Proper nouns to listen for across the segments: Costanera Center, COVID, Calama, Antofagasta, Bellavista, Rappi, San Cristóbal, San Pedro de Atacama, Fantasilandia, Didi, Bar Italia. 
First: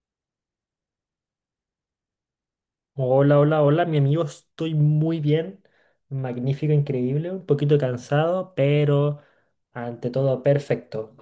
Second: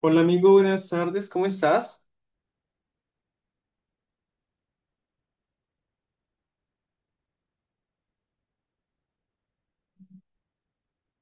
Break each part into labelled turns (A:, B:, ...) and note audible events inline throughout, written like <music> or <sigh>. A: Hola amigo, buenas tardes, ¿cómo estás?
B: Hola, hola, hola, mi amigo, estoy muy bien, magnífico, increíble, un poquito cansado, pero ante todo perfecto.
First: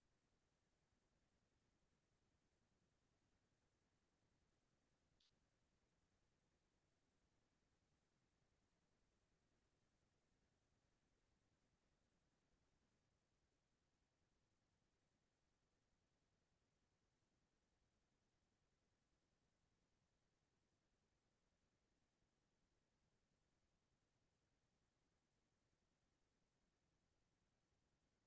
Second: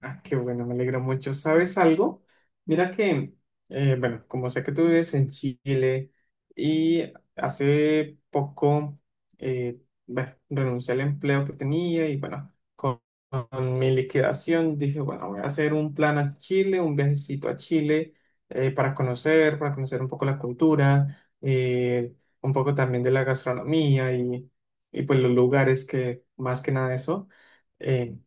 A: Ah, qué bueno, me alegra mucho. ¿Sabes algo? Mira que, bueno, como sé que tú vives en Chile y hace poco, eh, bueno, renuncié al empleo que tenía y bueno, con mi liquidación dije, bueno, voy a hacer un plan a Chile, un viajecito a Chile, para conocer un poco la cultura, un poco también de la gastronomía y pues los lugares que, más que nada eso. eh,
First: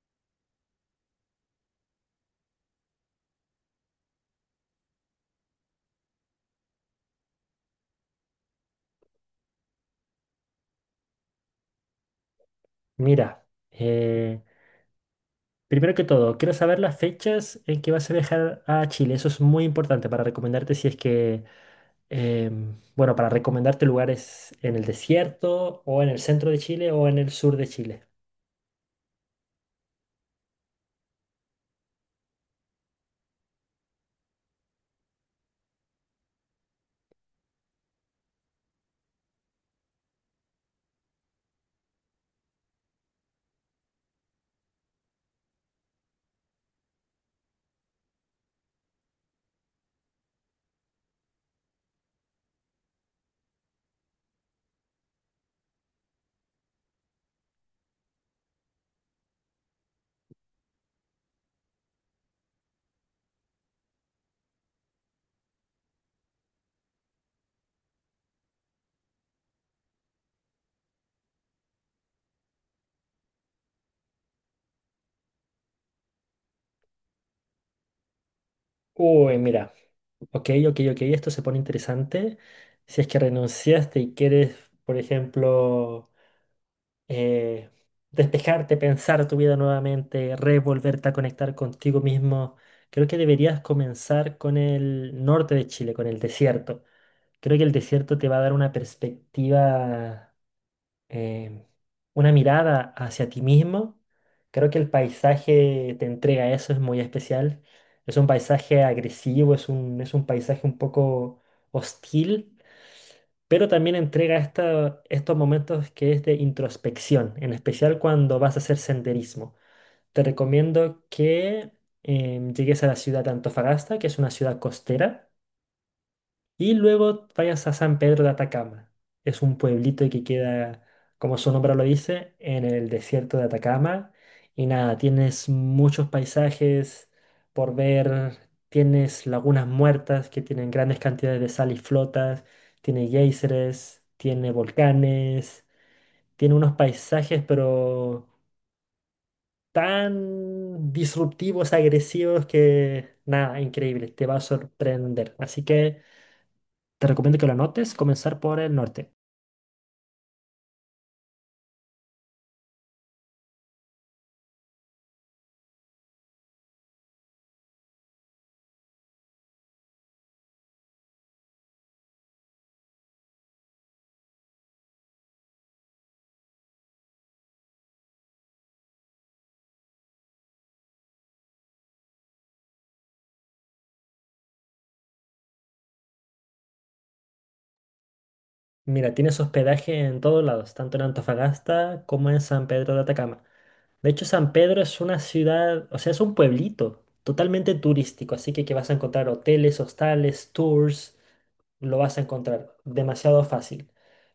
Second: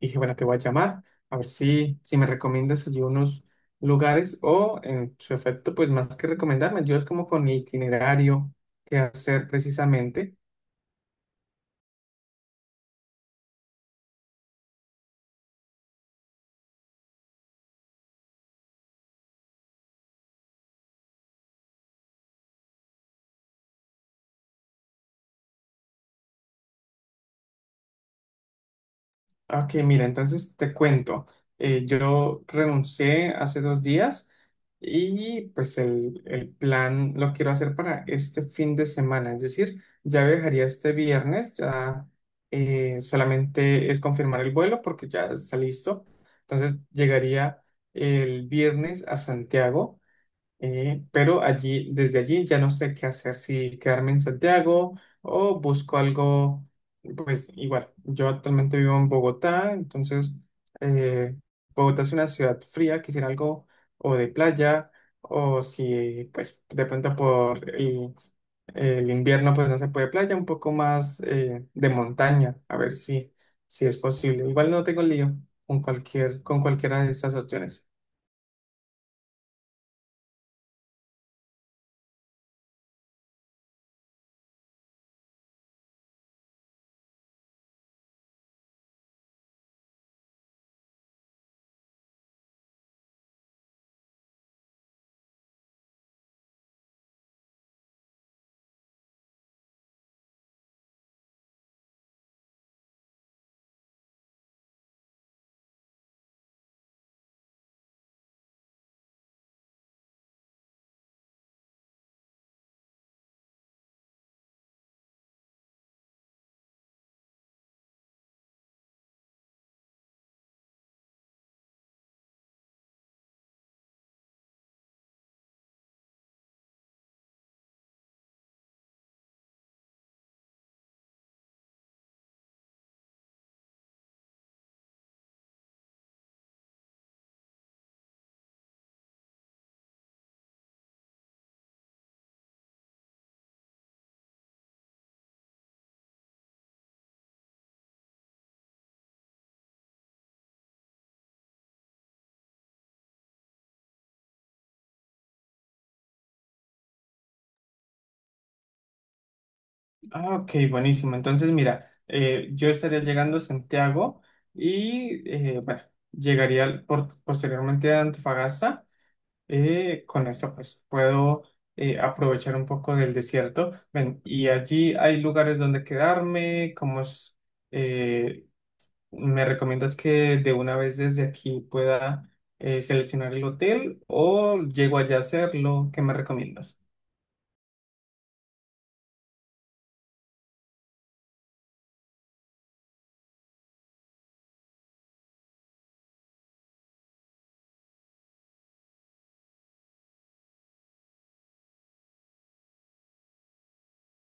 A: Dije, bueno, te voy a llamar a ver si me recomiendas allí unos lugares o en su efecto, pues más que recomendarme, yo es como con el itinerario que hacer precisamente.
B: Mira, eh, primero que todo, quiero saber las fechas en que vas a viajar a Chile, eso es muy importante para recomendarte si es que, bueno, para recomendarte lugares en el desierto o en el centro de Chile o en el sur de Chile.
A: Ok, mira, entonces te cuento. Yo renuncié hace dos días y pues el plan lo quiero hacer para este fin de semana. Es decir, ya viajaría este viernes, ya, solamente es confirmar el vuelo porque ya está listo. Entonces llegaría el viernes a Santiago, pero allí, desde allí ya no sé qué hacer, si quedarme en Santiago o busco algo, pues igual, yo actualmente vivo en Bogotá, entonces, eh, Bogotá es una ciudad fría, quisiera algo o de playa, o si pues de pronto por el invierno pues no se puede playa, un poco más de montaña, a ver si, si es posible. Igual no tengo lío con cualquier, con cualquiera de estas opciones.
B: Uy, mira, ok, ok, ok, esto se pone interesante. Si es que renunciaste y quieres, por ejemplo eh, despejarte, pensar tu vida nuevamente, revolverte a conectar contigo mismo. Creo que deberías comenzar con el norte de Chile, con el desierto. Creo que el desierto te va a dar una perspectiva, eh, una mirada hacia ti mismo. Creo que el paisaje te entrega eso, es muy especial. Es un paisaje agresivo, es un paisaje un poco hostil, pero también entrega estos momentos que es de introspección, en especial cuando vas a hacer senderismo. Te recomiendo que llegues a la ciudad de Antofagasta, que es una ciudad costera. Y luego vayas a San Pedro de Atacama. Es un pueblito que queda, como su nombre lo dice, en el desierto de Atacama. Y nada, tienes muchos paisajes por ver. Tienes lagunas muertas que tienen grandes cantidades de sal y flotas. Tiene géiseres, tiene volcanes. Tiene unos paisajes, pero tan disruptivos, agresivos que nada, increíble. Te va a sorprender. Así que. Te recomiendo que lo anotes, comenzar por el norte.
A: Ah, ok, buenísimo. Entonces, mira, yo estaría llegando a Santiago y, bueno, llegaría posteriormente a Antofagasta. Con esto, pues, puedo aprovechar un poco del desierto. Ven, y allí hay lugares donde quedarme. ¿Cómo es? eh, ¿Me recomiendas que de una vez desde aquí pueda seleccionar el hotel o llego allá a hacerlo? ¿Qué me recomiendas?
B: Mira, tienes hospedaje en todos lados, tanto en Antofagasta como en San Pedro de Atacama. De hecho, San Pedro es una ciudad, o sea, es un pueblito totalmente turístico, así que vas a encontrar hoteles, hostales, tours, lo vas a encontrar demasiado fácil.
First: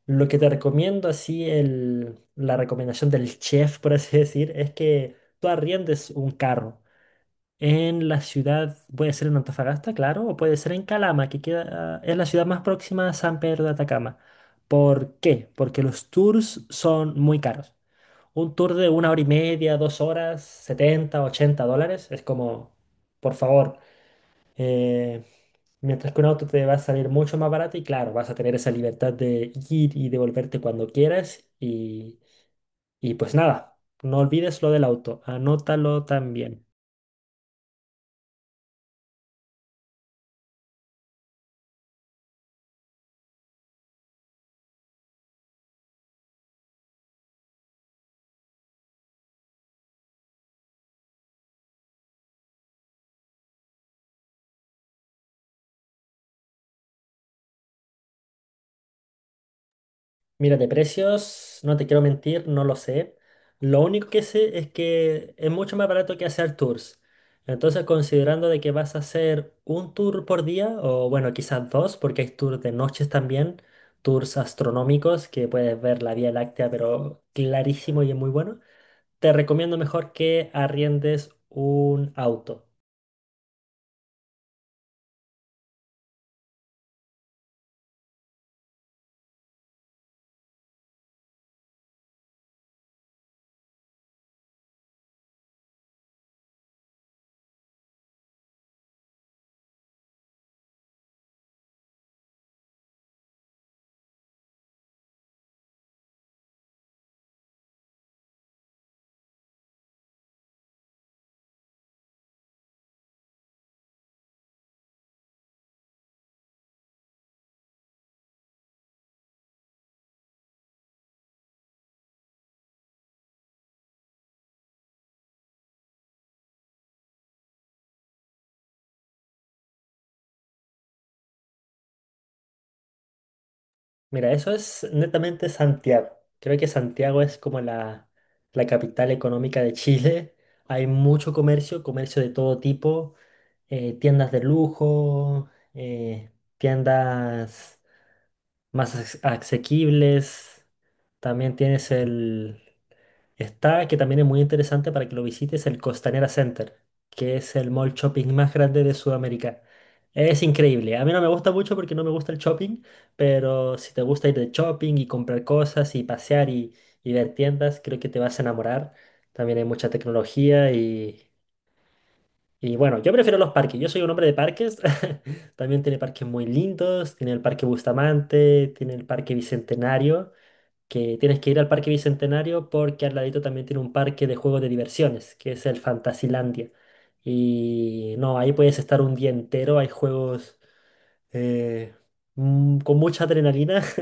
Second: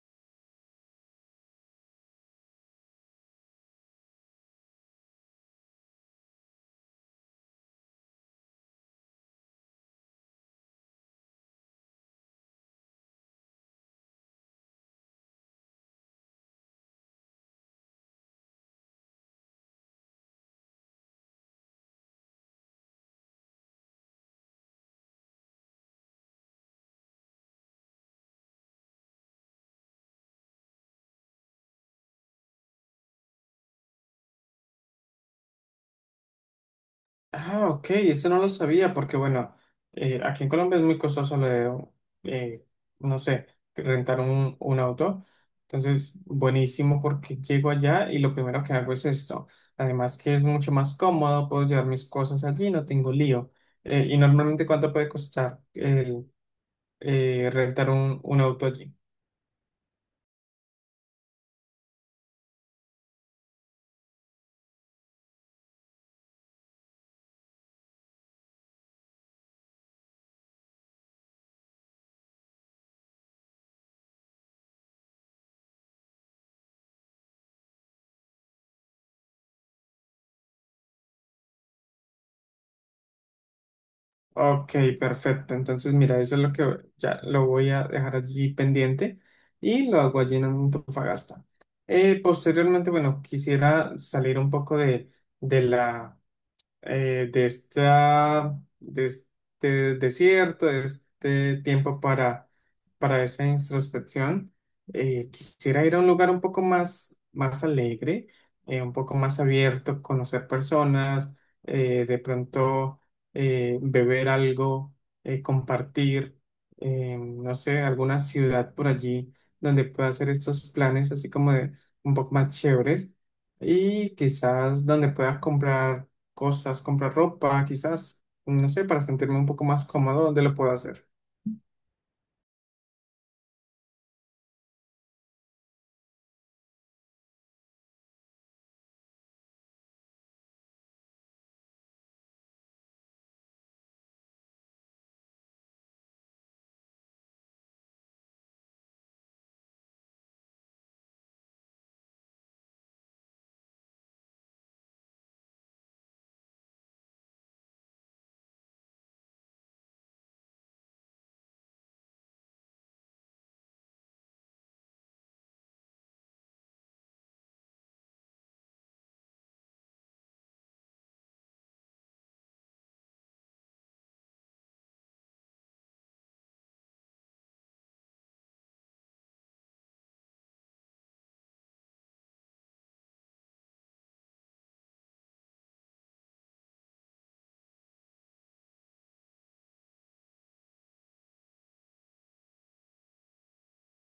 B: Lo que te recomiendo, así, el, la recomendación del chef, por así decir, es que tú arriendes un carro. En la ciudad, puede ser en Antofagasta, claro, o puede ser en Calama, que queda, es la ciudad más próxima a San Pedro de Atacama. ¿Por qué? Porque los tours son muy caros. Un tour de 1 hora y media, 2 horas, 70, 80 dólares, es como, por favor, eh, mientras que un auto te va a salir mucho más barato y claro, vas a tener esa libertad de ir y devolverte cuando quieras y pues nada, no olvides lo del auto, anótalo también.
A: Ah, ok, eso no lo sabía porque, bueno, aquí en Colombia es muy costoso lo de, eh, no sé, rentar un auto. Entonces, buenísimo porque llego allá y lo primero que hago es esto. Además que es mucho más cómodo, puedo llevar mis cosas allí, no tengo lío. Y normalmente, ¿cuánto puede costar el rentar un auto allí?
B: Mira, de precios, no te quiero mentir, no lo sé. Lo único que sé es que es mucho más barato que hacer tours. Entonces, considerando de que vas a hacer un tour por día, o bueno, quizás dos, porque hay tours de noches también, tours astronómicos que puedes ver la Vía Láctea, pero clarísimo y es muy bueno. Te recomiendo mejor que arriendes un auto.
A: Ok, perfecto. Entonces, mira, eso es lo que ya lo voy a dejar allí pendiente y lo hago allí en Antofagasta. Posteriormente, bueno, quisiera salir un poco de la, de esta, de este desierto, de este tiempo para esa introspección. Quisiera ir a un lugar un poco más, más alegre, un poco más abierto, conocer personas, de pronto beber algo, compartir, no sé, alguna ciudad por allí donde pueda hacer estos planes así como de un poco más chéveres y quizás donde pueda comprar cosas, comprar ropa, quizás, no sé, para sentirme un poco más cómodo. ¿Dónde lo puedo hacer?
B: Mira, eso es netamente Santiago. Creo que Santiago es como la capital económica de Chile. Hay mucho comercio, comercio de todo tipo, tiendas de lujo, tiendas más asequibles. También tienes el, Está, que también es muy interesante para que lo visites, el Costanera Center, que es el mall shopping más grande de Sudamérica. Es increíble. A mí no me gusta mucho porque no me gusta el shopping, pero si te gusta ir de shopping y comprar cosas y pasear y ver tiendas, creo que te vas a enamorar. También hay mucha tecnología y bueno, yo prefiero los parques. Yo soy un hombre de parques. <laughs> También tiene parques muy lindos. Tiene el Parque Bustamante, tiene el Parque Bicentenario, que tienes que ir al Parque Bicentenario porque al ladito también tiene un parque de juegos de diversiones, que es el Fantasilandia. Y no, ahí puedes estar un día entero, hay juegos eh, con mucha adrenalina. <laughs>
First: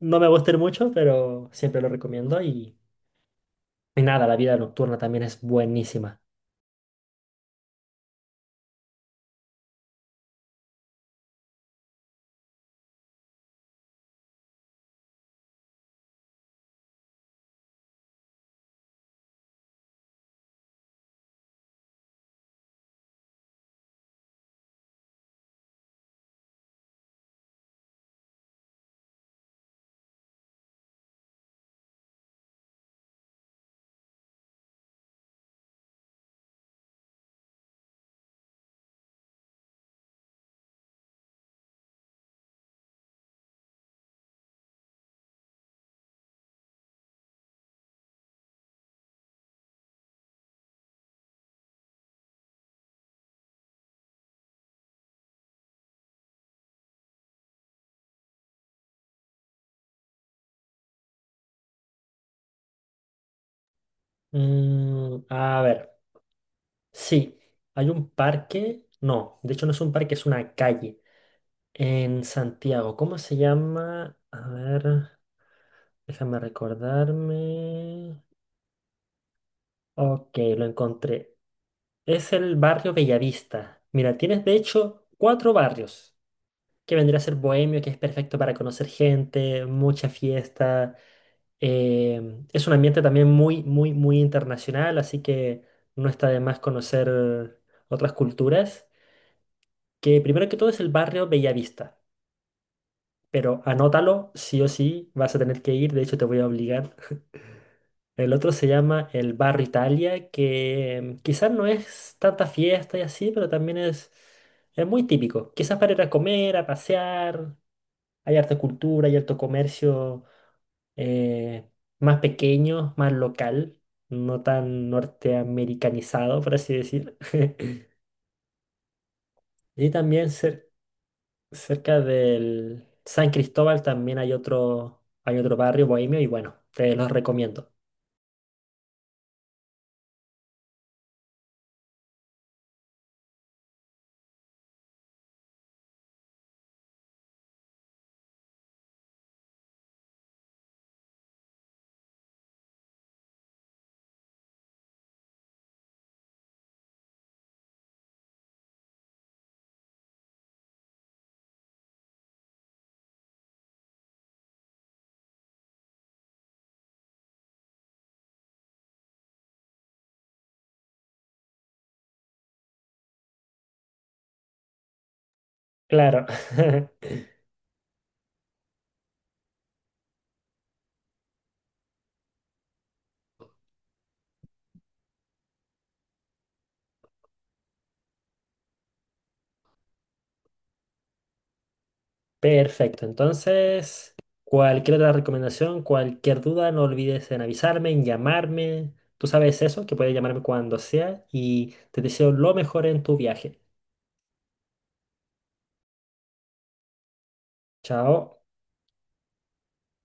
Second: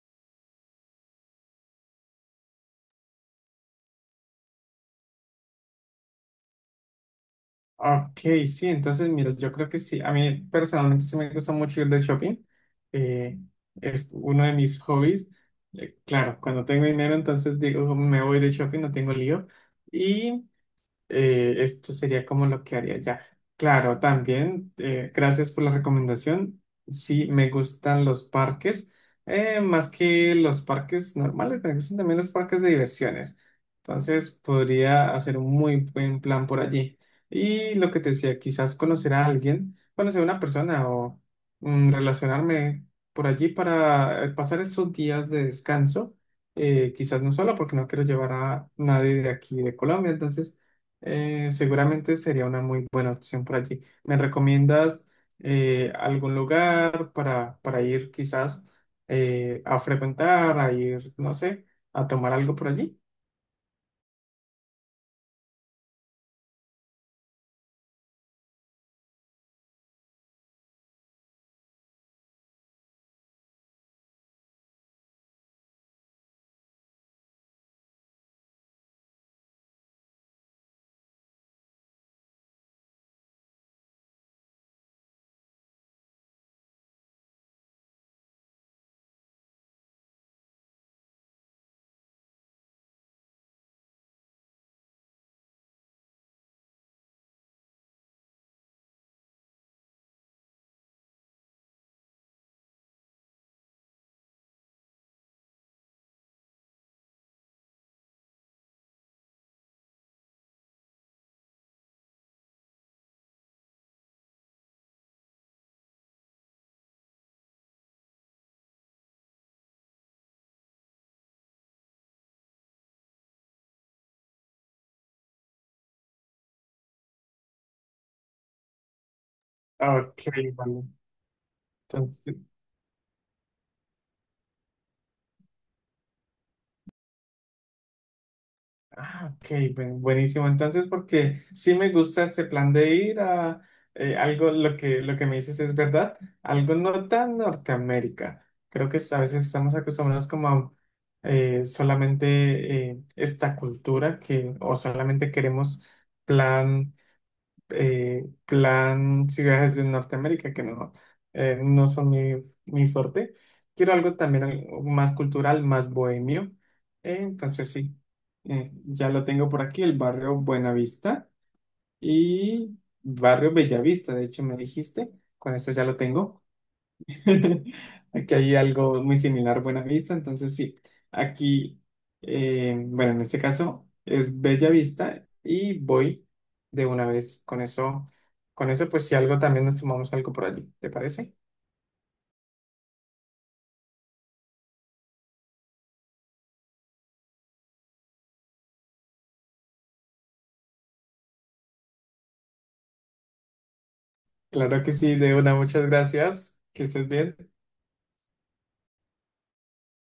B: No me gustan mucho, pero siempre lo recomiendo y nada, la vida nocturna también es buenísima.
A: Ok, sí, entonces, mira, yo creo que sí, a mí personalmente sí me gusta mucho ir de shopping, eh, es uno de mis hobbies. Claro, cuando tengo dinero, entonces digo, "Oh, me voy de shopping, no tengo lío", y esto sería como lo que haría ya. Claro, también, gracias por la recomendación. Sí, me gustan los parques, más que los parques normales, me gustan también los parques de diversiones. Entonces, podría hacer un muy buen plan por allí. Y lo que te decía, quizás conocer a alguien, conocer a una persona o, relacionarme por allí para pasar esos días de descanso. Quizás no solo porque no quiero llevar a nadie de aquí de Colombia, entonces, seguramente sería una muy buena opción por allí. ¿Me recomiendas algún lugar para ir quizás a frecuentar, a ir, no sé, a tomar algo por allí?
B: Mm, a ver, sí, hay un parque, no, de hecho no es un parque, es una calle en Santiago. ¿Cómo se llama? A ver. Déjame recordarme. Ok, lo encontré. Es el barrio Bellavista. Mira, tienes de hecho cuatro barrios, que vendría a ser Bohemio, que es perfecto para conocer gente, mucha fiesta. Es un ambiente también muy, muy, muy internacional, así que no está de más conocer otras culturas. Que primero que todo es el barrio Bellavista, pero anótalo, sí o sí, vas a tener que ir, de hecho te voy a obligar. El otro se llama el Bar Italia, que quizás no es tanta fiesta y así, pero también es muy típico. Quizás para ir a comer, a pasear, hay harta cultura, hay harto comercio, eh, más pequeño, más local, no tan norteamericanizado, por así decir. <laughs> Y
A: Ok,
B: también
A: vale.
B: cerca
A: Entonces,
B: del San Cristóbal también hay otro barrio bohemio y bueno, te los recomiendo.
A: ah, ok, buenísimo. Entonces, porque sí me gusta este plan de ir a algo, lo que me dices es verdad, algo no tan Norteamérica. Creo que a veces estamos acostumbrados como a solamente esta cultura que, o solamente queremos plan plan ciudades de Norteamérica, que no, no son mi, mi fuerte. Quiero algo también algo más cultural, más bohemio. Entonces sí, ya lo tengo por aquí, el barrio Buenavista y barrio Bellavista, de hecho me dijiste, con eso ya lo
B: Claro.
A: tengo.
B: <laughs>
A: <laughs> Aquí hay algo muy similar, Buena Vista, entonces sí, aquí, bueno, en este caso es Bella Vista y voy de una vez con eso pues si algo también nos tomamos algo por allí, ¿te parece?
B: Perfecto, entonces cualquier otra recomendación, cualquier duda, no olvides en avisarme, en llamarme. Tú sabes eso, que puedes llamarme cuando sea y te deseo lo mejor en tu viaje.
A: Claro que sí, de una, muchas gracias, que estés bien.
B: Chao.